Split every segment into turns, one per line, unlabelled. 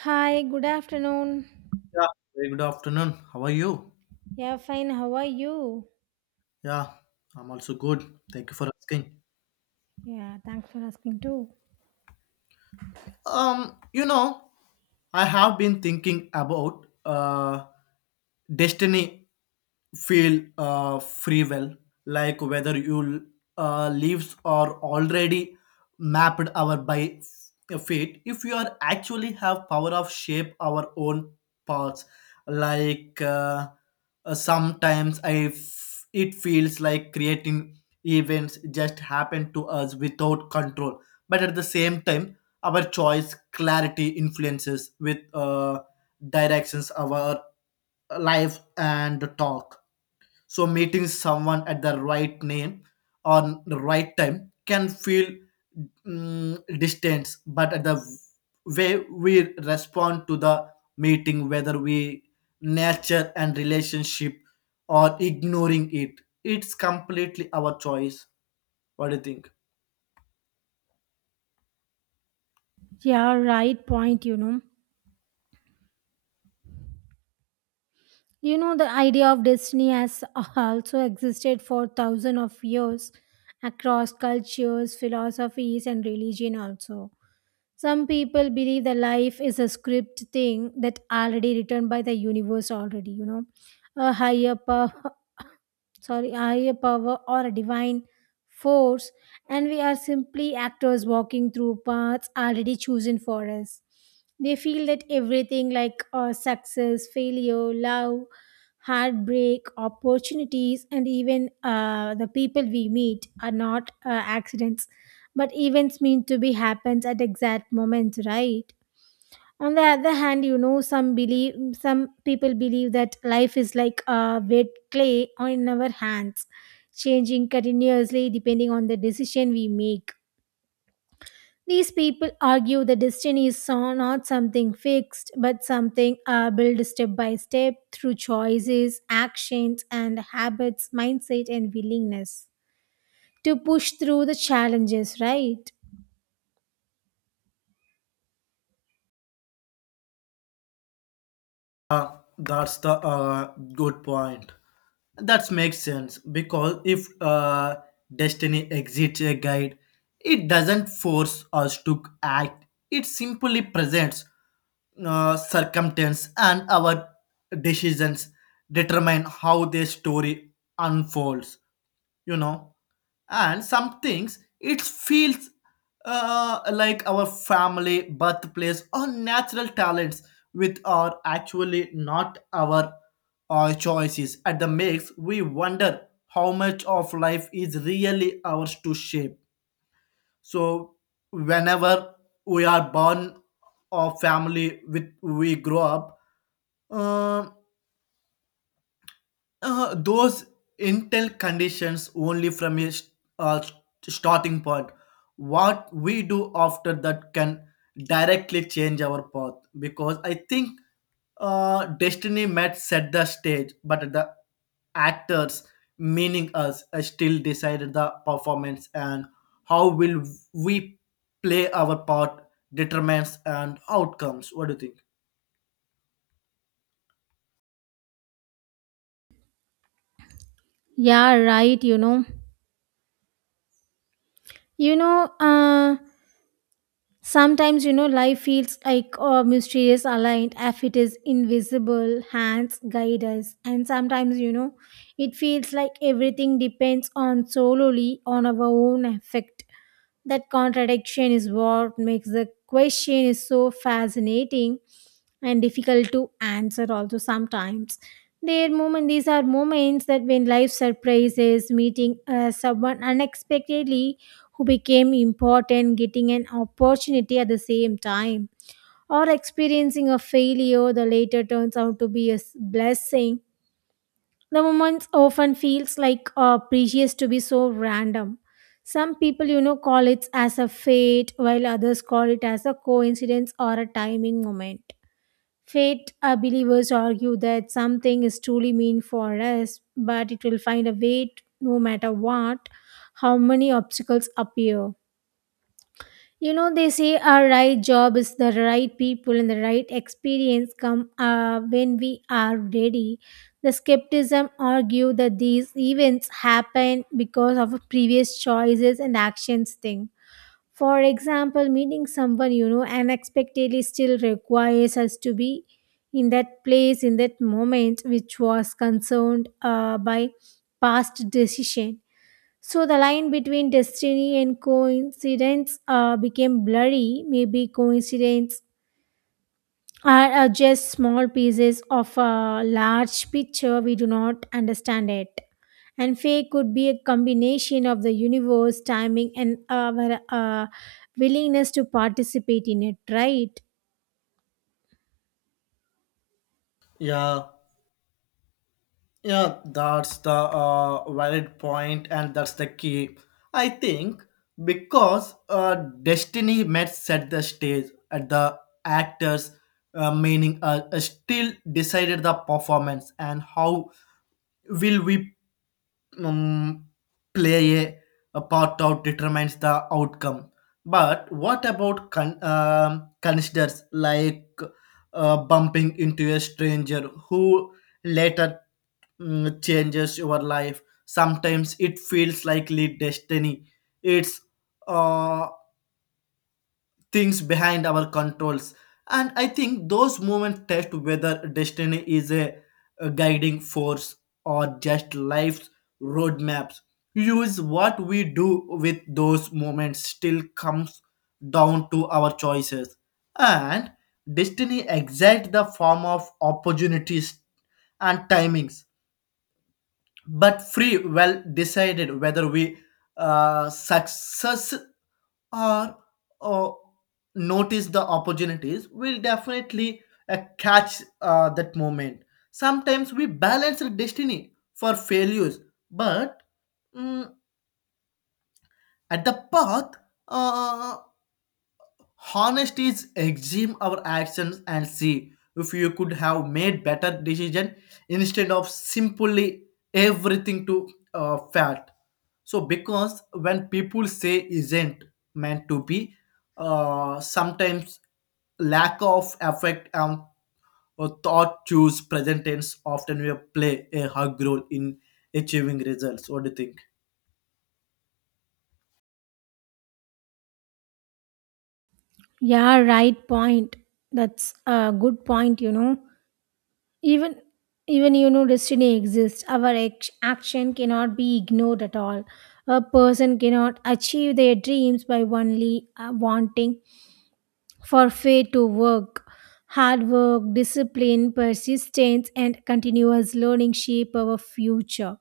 Hi, good afternoon.
Yeah, very good afternoon. How are you?
Yeah, fine. How are you?
Yeah, I'm also good. Thank you for asking.
Yeah, thanks for asking too.
Um, you know, I have been thinking about destiny feel free will, like whether you leaves are already mapped our by fate. If you are actually have power of shape our own paths, like sometimes it feels like creating events just happen to us without control. But at the same time, our choice clarity influences with directions our life and talk so meeting someone at the right name on the right time can feel distance, but at the way we respond to the meeting, whether we nurture and relationship or ignoring it, it's completely our choice. What do you think?
Yeah, right point, you know. The idea of destiny has also existed for thousands of years across cultures, philosophies, and religion also. Some people believe that life is a script thing that already written by the universe already, you know. A higher power sorry, higher power or a divine force, and we are simply actors walking through paths already chosen for us. They feel that everything like success, failure, love, heartbreak, opportunities, and even the people we meet are not accidents, but events meant to be happens at exact moments, right? On the other hand, you know, some people believe that life is like a wet clay on our hands, changing continuously depending on the decision we make. These people argue the destiny is not something fixed, but something built step by step through choices, actions, and habits, mindset, and willingness to push through the challenges, right?
That's the good point. That makes sense because if destiny exits a guide, it doesn't force us to act. It simply presents circumstance and our decisions determine how the story unfolds, you know, and some things it feels like our family birthplace or natural talents which are actually not our choices at the mix we wonder how much of life is really ours to shape. So whenever we are born of family with we grow up, uh, those intel conditions only from a uh, st- starting point. What we do after that can directly change our path because I think destiny might set the stage, but the actors, meaning us, still decided the performance and how will we play our part determines and outcomes. What do you think?
Yeah, right, you know. you know uh Sometimes, you know, life feels like a mysterious aligned if it is invisible hands guide us. And sometimes, you know, it feels like everything depends on solely on our own effect. That contradiction is what makes the question is so fascinating and difficult to answer also sometimes. There moment These are moments that when life surprises, meeting someone unexpectedly who became important, getting an opportunity at the same time, or experiencing a failure that later turns out to be a blessing. The moment often feels like precious to be so random. Some people, you know, call it as a fate, while others call it as a coincidence or a timing moment. Fate believers argue that something is truly meant for us, but it will find a way no matter what, how many obstacles appear. You know, they say our right job is the right people and the right experience come when we are ready. The skepticism argue that these events happen because of previous choices and actions thing. For example, meeting someone, you know, unexpectedly still requires us to be in that place in that moment, which was concerned by past decision. So the line between destiny and coincidence became blurry. Maybe coincidence are just small pieces of a large picture. We do not understand it. And fate could be a combination of the universe, timing, and our willingness to participate in it, right?
Yeah, Yeah, that's the valid point, and that's the key. I think because destiny met set the stage at the actors, meaning still decided the performance and how will we um, play a part out determines the outcome. But what about considers like bumping into a stranger who later changes your life? Sometimes it feels like late destiny. It's uh, things behind our controls, and I think those moments test whether destiny is a guiding force or just life's roadmaps use what we do with those moments still comes down to our choices, and destiny exact the form of opportunities and timings but free well decided whether we success or uh, notice the opportunities, we'll definitely catch that moment. Sometimes we balance the destiny for failures, but, mm, at the path, uh, honesty is examine our actions and see if you could have made better decision instead of simply everything to fat. So because when people say isn't meant to be, sometimes lack of effect and or thought choose present tense often will play a hug role in achieving results. What do you think?
Yeah, right point. That's a good point, you know. even even you know, destiny exists, our action cannot be ignored at all. A person cannot achieve their dreams by only wanting for faith to work. Hard work, discipline, persistence, and continuous learning shape our future.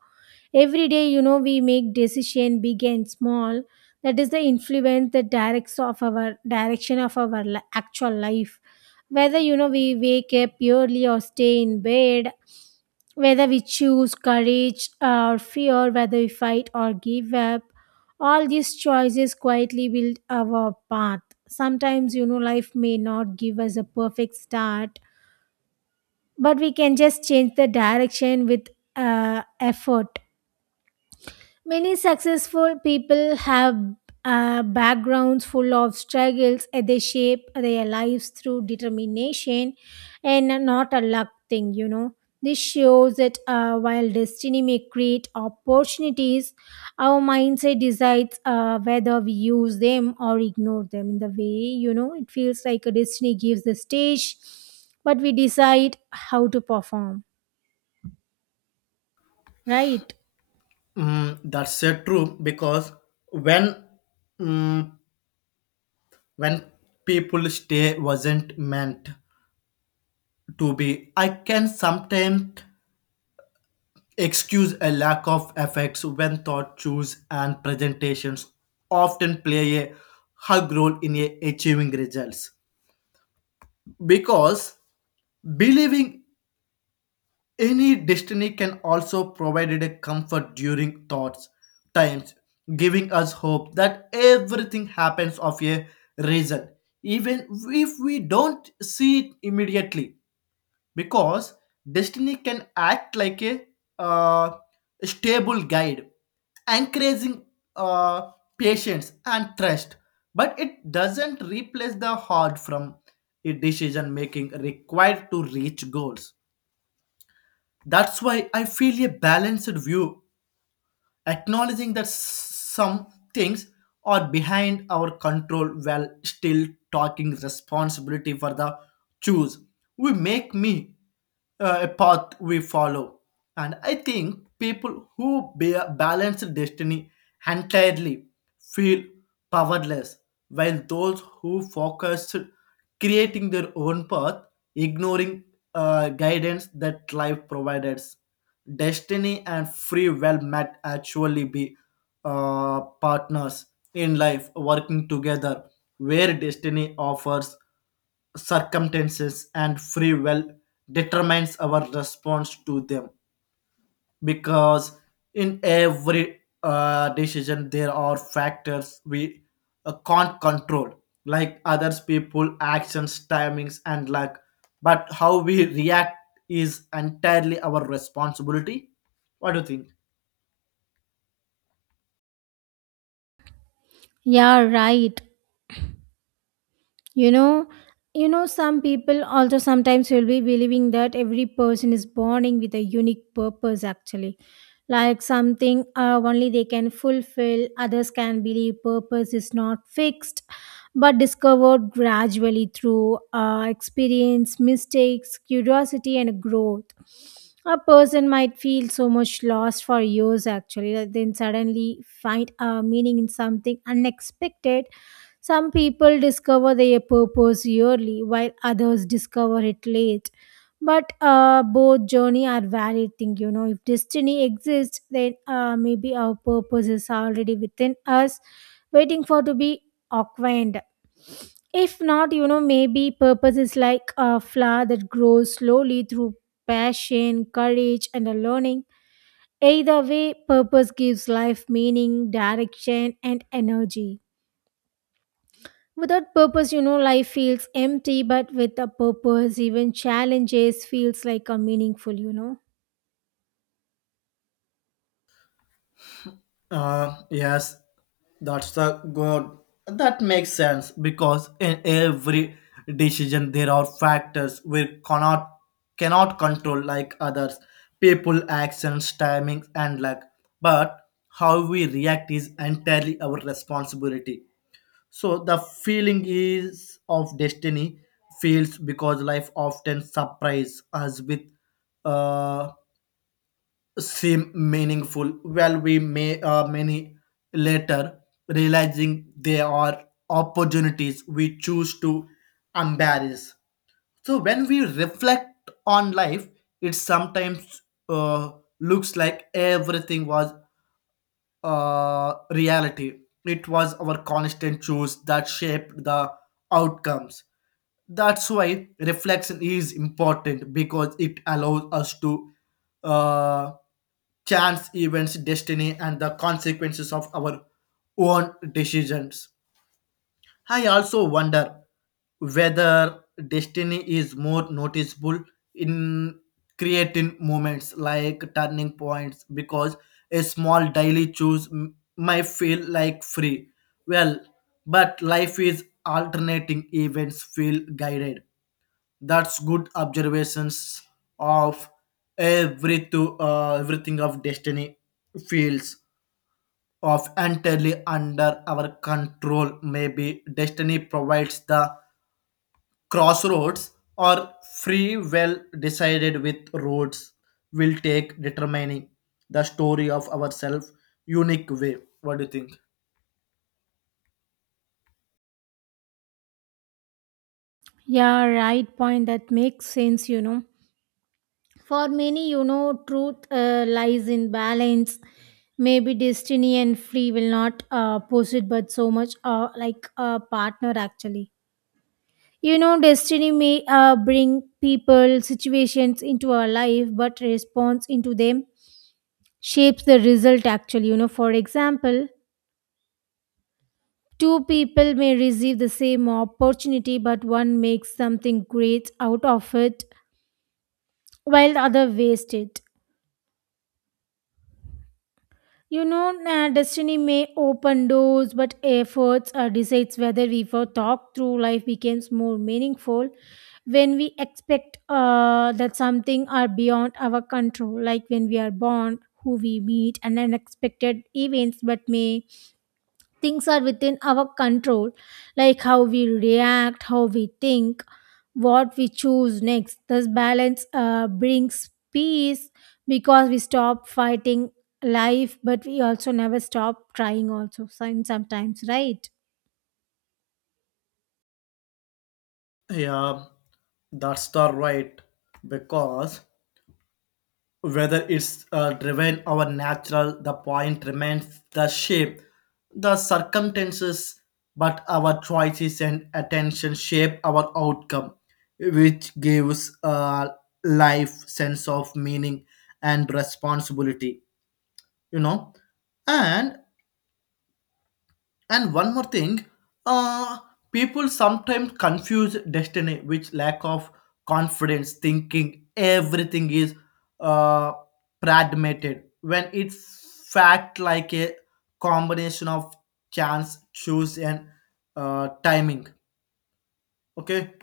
Every day, you know, we make decision big and small. That is the influence that directs of our direction of our actual life. Whether you know we wake up early or stay in bed, whether we choose courage or fear, whether we fight or give up, all these choices quietly build our path. Sometimes, you know, life may not give us a perfect start, but we can just change the direction with effort. Many successful people have backgrounds full of struggles, and they shape their lives through determination and not a luck thing, you know. This shows that while destiny may create opportunities, our mindset decides whether we use them or ignore them. In the way, you know, it feels like a destiny gives the stage, but we decide how to perform, right?
That's true because when, mm, when people stay wasn't meant to be. I can sometimes excuse a lack of effects when thought choose and presentations often play a hug role in a achieving results because believing any destiny can also provide a comfort during thoughts times, giving us hope that everything happens of a reason even if we don't see it immediately, because destiny can act like a uh, stable guide encouraging uh, patience and trust, but it doesn't replace the heart from a decision making required to reach goals. That's why I feel a balanced view acknowledging that some things are behind our control while still talking responsibility for the choose we make me a path we follow. And I think people who balance destiny entirely feel powerless, while those who focus creating their own path ignoring guidance that life provides, destiny and free will might actually be partners in life working together, where destiny offers circumstances and free will determines our response to them, because in every decision there are factors we can't control like others people actions timings and luck, but how we react is entirely our responsibility. What do you think?
Yeah, right. you know you know, some people also sometimes will be believing that every person is born with a unique purpose actually, like something only they can fulfill. Others can believe purpose is not fixed, but discovered gradually through experience, mistakes, curiosity, and growth. A person might feel so much lost for years actually, that then suddenly find a meaning in something unexpected. Some people discover their purpose early, while others discover it late. But both journey are valid thing, you know. If destiny exists, then maybe our purpose is already within us, waiting for to be acquainted. If not, you know, maybe purpose is like a flower that grows slowly through passion, courage, and a learning. Either way, purpose gives life meaning, direction, and energy. Without purpose, you know, life feels empty, but with a purpose, even challenges feels like a meaningful, you know.
Yes, that's the good. That makes sense because in every decision there are factors we cannot control like others, people, actions, timings, and luck. But how we react is entirely our responsibility. So the feeling is of destiny feels because life often surprises us with uh, seem meaningful while we may many later realizing they are opportunities we choose to embrace. So when we reflect on life it sometimes uh, looks like everything was reality. It was our constant choice that shaped the outcomes. That's why reflection is important because it allows us to uh, chance events destiny and the consequences of our own decisions. I also wonder whether destiny is more noticeable in creating moments like turning points because a small daily choose might feel like free well, but life is alternating events feel guided. That's good observations of every to everything of destiny feels of entirely under our control. Maybe destiny provides the crossroads or free will decided with roads will take determining the story of ourselves unique way. What do you think?
Yeah, right point. That makes sense, you know. For many, you know, truth lies in balance. Maybe destiny and free will not it, but so much like a partner actually. You know, destiny may bring people, situations into our life, but response into them shapes the result actually. You know, for example, two people may receive the same opportunity, but one makes something great out of it while the other wastes it. You know, destiny may open doors, but efforts decides whether we for talk through life becomes more meaningful when we expect that something are beyond our control, like when we are born, who we meet, and unexpected events, but may things are within our control, like how we react, how we think, what we choose next. This balance brings peace because we stop fighting life, but we also never stop trying, also, sometimes, right?
Yeah, that's the right because whether it's driven or natural the point remains the shape the circumstances, but our choices and attention shape our outcome which gives life sense of meaning and responsibility, you know. And and one more thing, uh, people sometimes confuse destiny with lack of confidence, thinking everything is uh, pragmated when it's fact like a combination of chance, choose, and timing. Okay.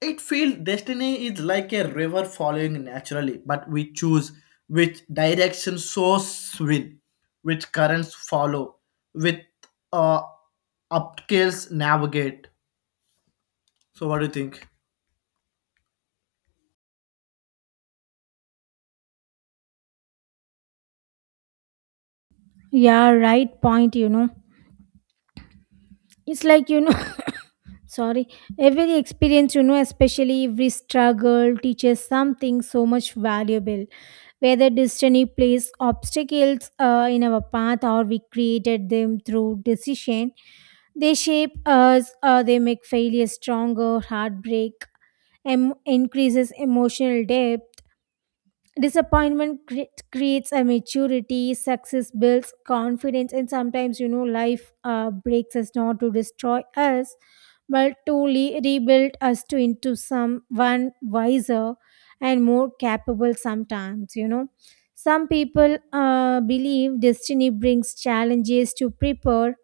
It feels destiny is like a river following naturally, but we choose which direction source will, which currents follow, with uh, upscales navigate. So, what do you think?
Yeah, right point, you know. It's like, you know, sorry, every experience, you know, especially every struggle teaches something so much valuable. Whether destiny placed obstacles in our path or we created them through decision, they shape us, they make failure stronger, heartbreak increases emotional depth, disappointment creates a maturity, success builds confidence. And sometimes, you know, life breaks us not to destroy us, but to rebuild us to into someone wiser and more capable. Sometimes, you know, some people believe destiny brings challenges to prepare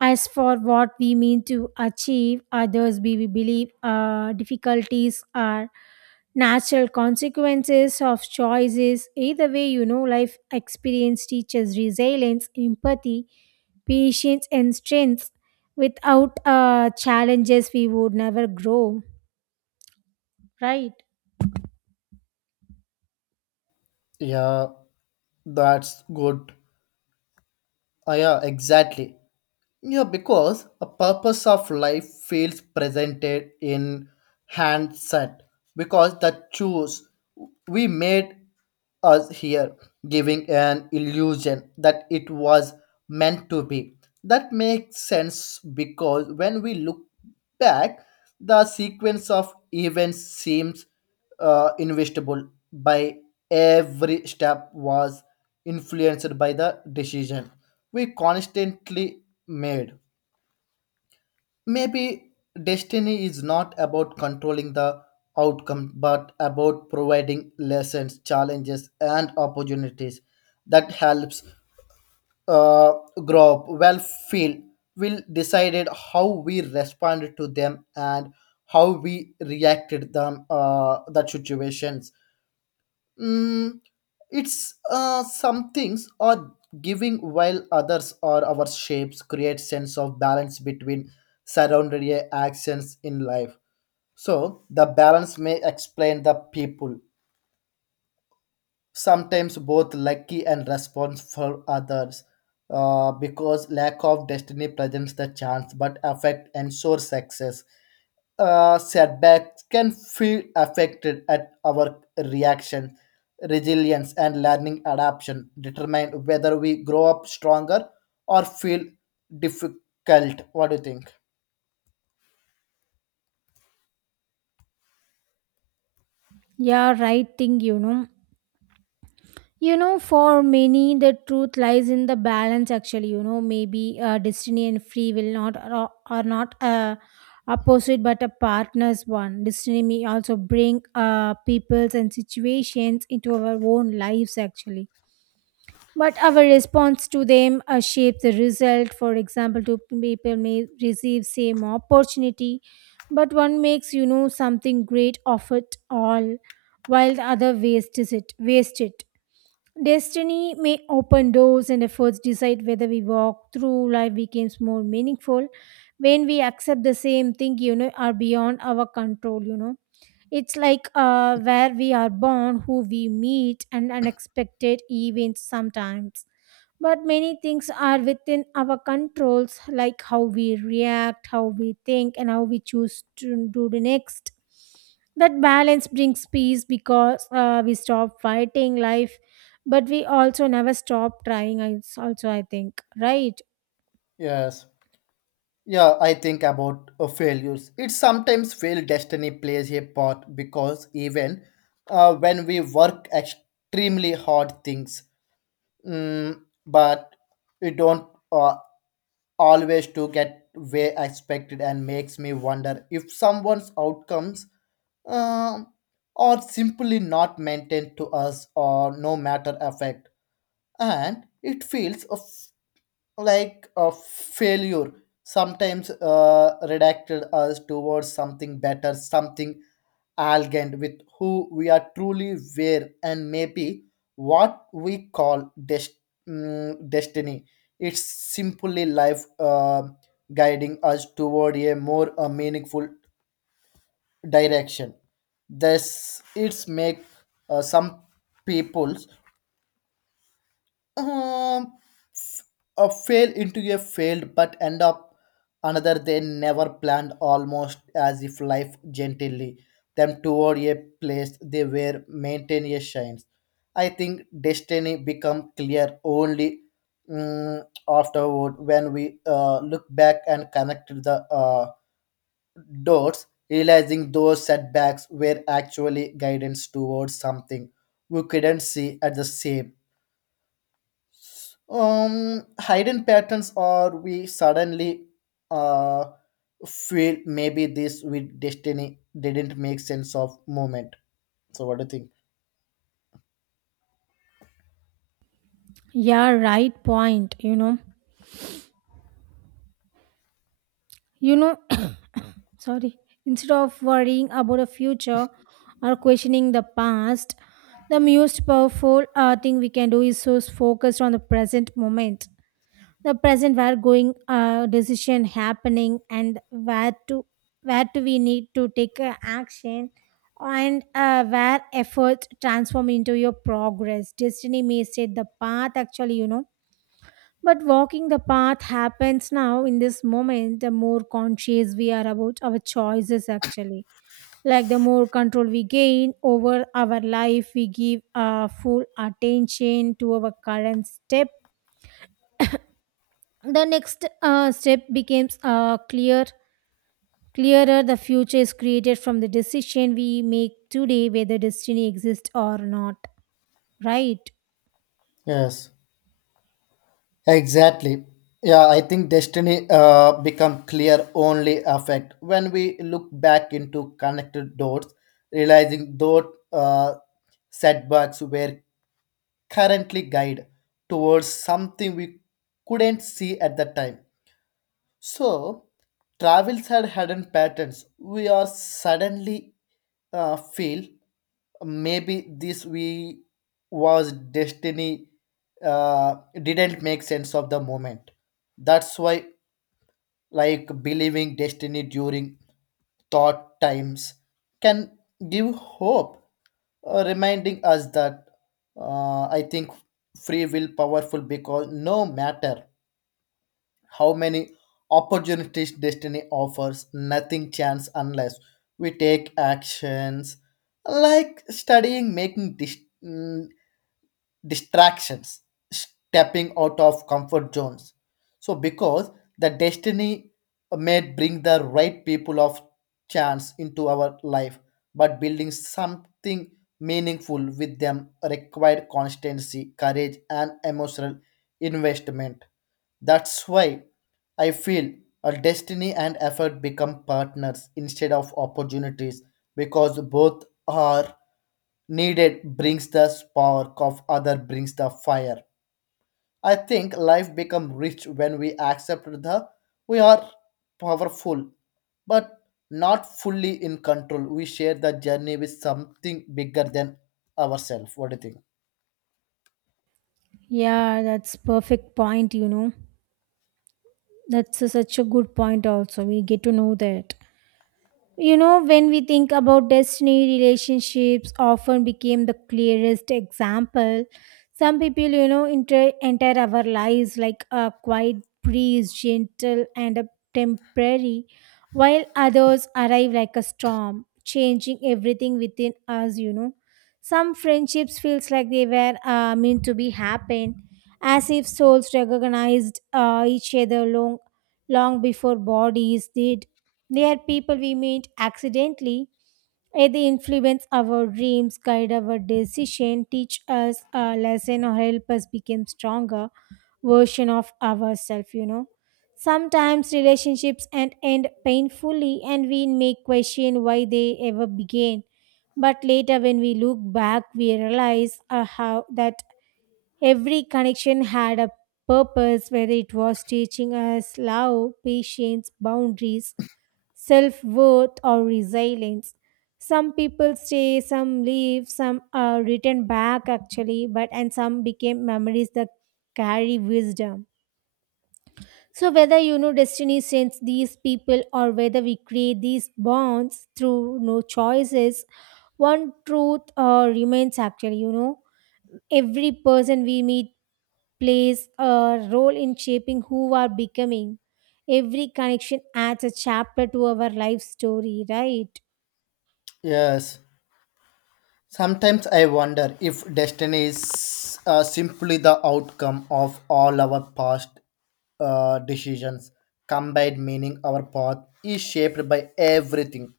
as for what we mean to achieve. Others we believe difficulties are natural consequences of choices. Either way, you know, life experience teaches resilience, empathy, patience, and strength. Without challenges, we would never grow, right?
Yeah, that's good. Ah, yeah, exactly. Yeah, because a purpose of life feels presented in handset because the choose we made us here, giving an illusion that it was meant to be. That makes sense because when we look back, the sequence of events seems investable by every step was influenced by the decision we constantly made. Maybe destiny is not about controlling the outcome, but about providing lessons, challenges, and opportunities that helps uh, grow up. Well, feel will decided how we responded to them and how we reacted them that situations. Mm, it's some things are giving while others are our shapes create sense of balance between surrounding actions in life. So the balance may explain the people sometimes both lucky and responsible for others because lack of destiny presents the chance but affect ensures success. Setbacks can feel affected at our reaction. Resilience and learning adaptation determine whether we grow up stronger or feel difficult. What do you think?
Yeah, right thing, you know. You know, for many, the truth lies in the balance. Actually, you know, maybe destiny and free will not are not opposite, but a partner's one. Destiny may also bring peoples and situations into our own lives. Actually, but our response to them shapes the result. For example, two people may receive same opportunity, but one makes you know something great of it all, while the other wastes it. Waste it. Destiny may open doors and efforts decide whether we walk through life becomes more meaningful when we accept the same thing, you know, are beyond our control, you know. It's like where we are born, who we meet, and unexpected events sometimes. But many things are within our controls, like how we react, how we think, and how we choose to do the next. That balance brings peace because we stop fighting life, but we also never stop trying. It's also, I think, right?
Yes, yeah, I think about failures. It sometimes fail destiny plays a part because even when we work extremely hard things, mm, but we don't always to get way expected, and makes me wonder if someone's outcomes um, are simply not maintained to us or no matter effect. And it feels of like a failure sometimes redacted us towards something better, something elegant with who we are truly were. And maybe what we call destiny it's simply life guiding us toward a more meaningful direction. This it's make some peoples um, f- fail into a failed but end up another they never planned, almost as if life gently them toward a place they were maintain a shines. I think destiny become clear only, mm, afterward when we look back and connect the dots, realizing those setbacks were actually guidance towards something we couldn't see at the same hidden patterns, or we suddenly uh, feel maybe this with destiny didn't make sense of moment. So, what do you think?
Yeah, right point, you know. You know, sorry, instead of worrying about the future or questioning the past, the most powerful thing we can do is so focused on the present moment. The present where going decision happening and where do we need to take action and where efforts transform into your progress. Destiny may set the path actually, you know, but walking the path happens now in this moment. The more conscious we are about our choices actually, like the more control we gain over our life, we give full attention to our current step. The next step becomes clear. Clearer, the future is created from the decision we make today, whether destiny exists or not. Right?
Yes, exactly. Yeah, I think destiny become clear only affect when we look back into connected dots, realizing those uh, setbacks were currently guide towards something we couldn't see at the time. So, travels had hidden patterns. We are suddenly feel maybe this we was destiny uh, didn't make sense of the moment. That's why like believing destiny during thought times can give hope, reminding us that I think free will powerful because no matter how many opportunities destiny offers nothing chance unless we take actions like studying making mm, distractions, stepping out of comfort zones. So, because the destiny may bring the right people of chance into our life, but building something meaningful with them required constancy, courage, and emotional investment. That's why I feel a destiny and effort become partners instead of opportunities because both are needed brings the spark of other brings the fire. I think life become rich when we accept the we are powerful but not fully in control we share the journey with something bigger than ourselves. What do you think?
Yeah, that's perfect point. You know, that's such a good point. Also, we get to know that. You know, when we think about destiny, relationships often became the clearest example. Some people, you know, enter our lives like a quiet breeze, gentle and a temporary, while others arrive like a storm, changing everything within us, you know. Some friendships feels like they were meant to be happen, as if souls recognized each other long, long before bodies did. They are people we meet accidentally, and they influence our dreams, guide our decision, teach us a lesson, or help us become stronger version of ourselves. You know, sometimes relationships end painfully, and we may question why they ever began. But later, when we look back, we realize how that every connection had a purpose, whether it was teaching us love, patience, boundaries, self worth, or resilience. Some people stay, some leave, some are written back actually, but and some became memories that carry wisdom. So whether you know destiny sends these people or whether we create these bonds through no choices, one truth remains actually, you know, every person we meet plays a role in shaping who we are becoming. Every connection adds a chapter to our life story, right?
Yes. Sometimes I wonder if destiny is simply the outcome of all our past decisions. Combined meaning our path is shaped by everything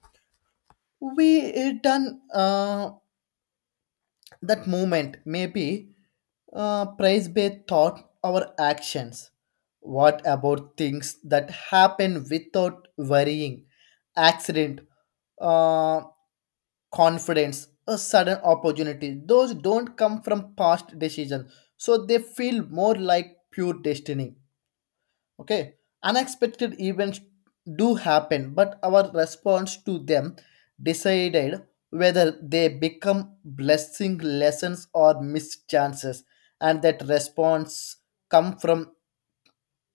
we return that moment, maybe praise based thought our actions. What about things that happen without worrying accident, uh, confidence, a sudden opportunity? Those don't come from past decisions so they feel more like pure destiny. Okay, unexpected events do happen, but our response to them decided whether they become blessing, lessons or missed chances, and that response come from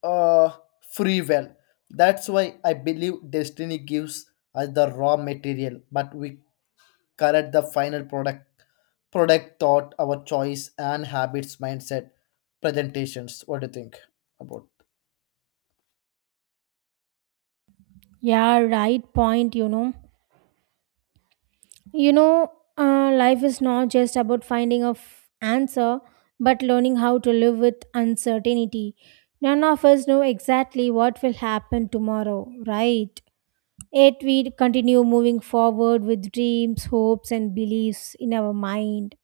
uh, free will. That's why I believe destiny gives us the raw material but we correct the final product thought our choice and habits mindset presentations. What do you think about?
Yeah, right point, you know. You know, life is not just about finding a answer, but learning how to live with uncertainty. None of us know exactly what will happen tomorrow, right? Yet we continue moving forward with dreams, hopes, and beliefs in our mind.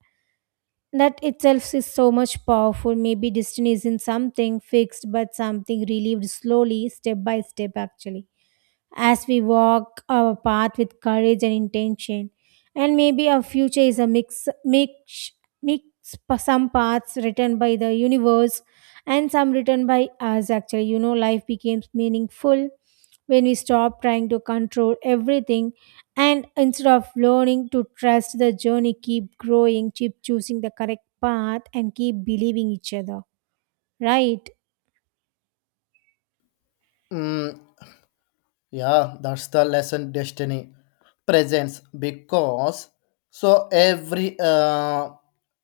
That itself is so much powerful. Maybe destiny isn't something fixed, but something relieved slowly, step by step, actually, as we walk our path with courage and intention. And maybe our future is a mix, some paths written by the universe and some written by us actually. You know, life becomes meaningful when we stop trying to control everything and instead of learning to trust the journey, keep growing, keep choosing the correct path, and keep believing each other. Right?
Mm, Yeah, that's the lesson destiny presents because so every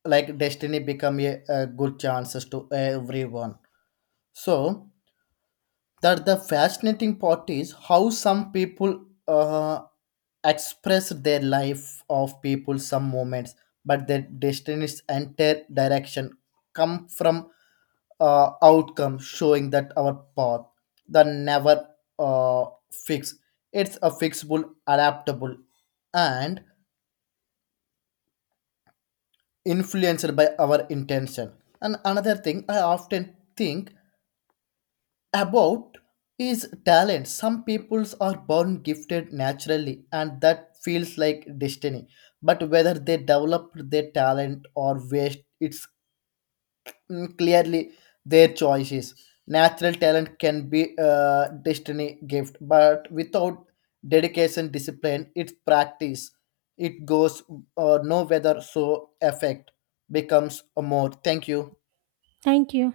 like destiny become a good chances to everyone. So that the fascinating part is how some people uh, express their life of people some moments but their destinies entire direction come from outcome showing that our path the never uh, fix it's a fixable adaptable and influenced by our intention. And another thing I often think about is talent. Some peoples are born gifted naturally, and that feels like destiny. But whether they developed their talent or waste, it's clearly their choices. Natural talent can be a destiny gift, but without dedication, discipline, it's practice. It goes no whether so effect becomes a more. Thank you.
Thank you.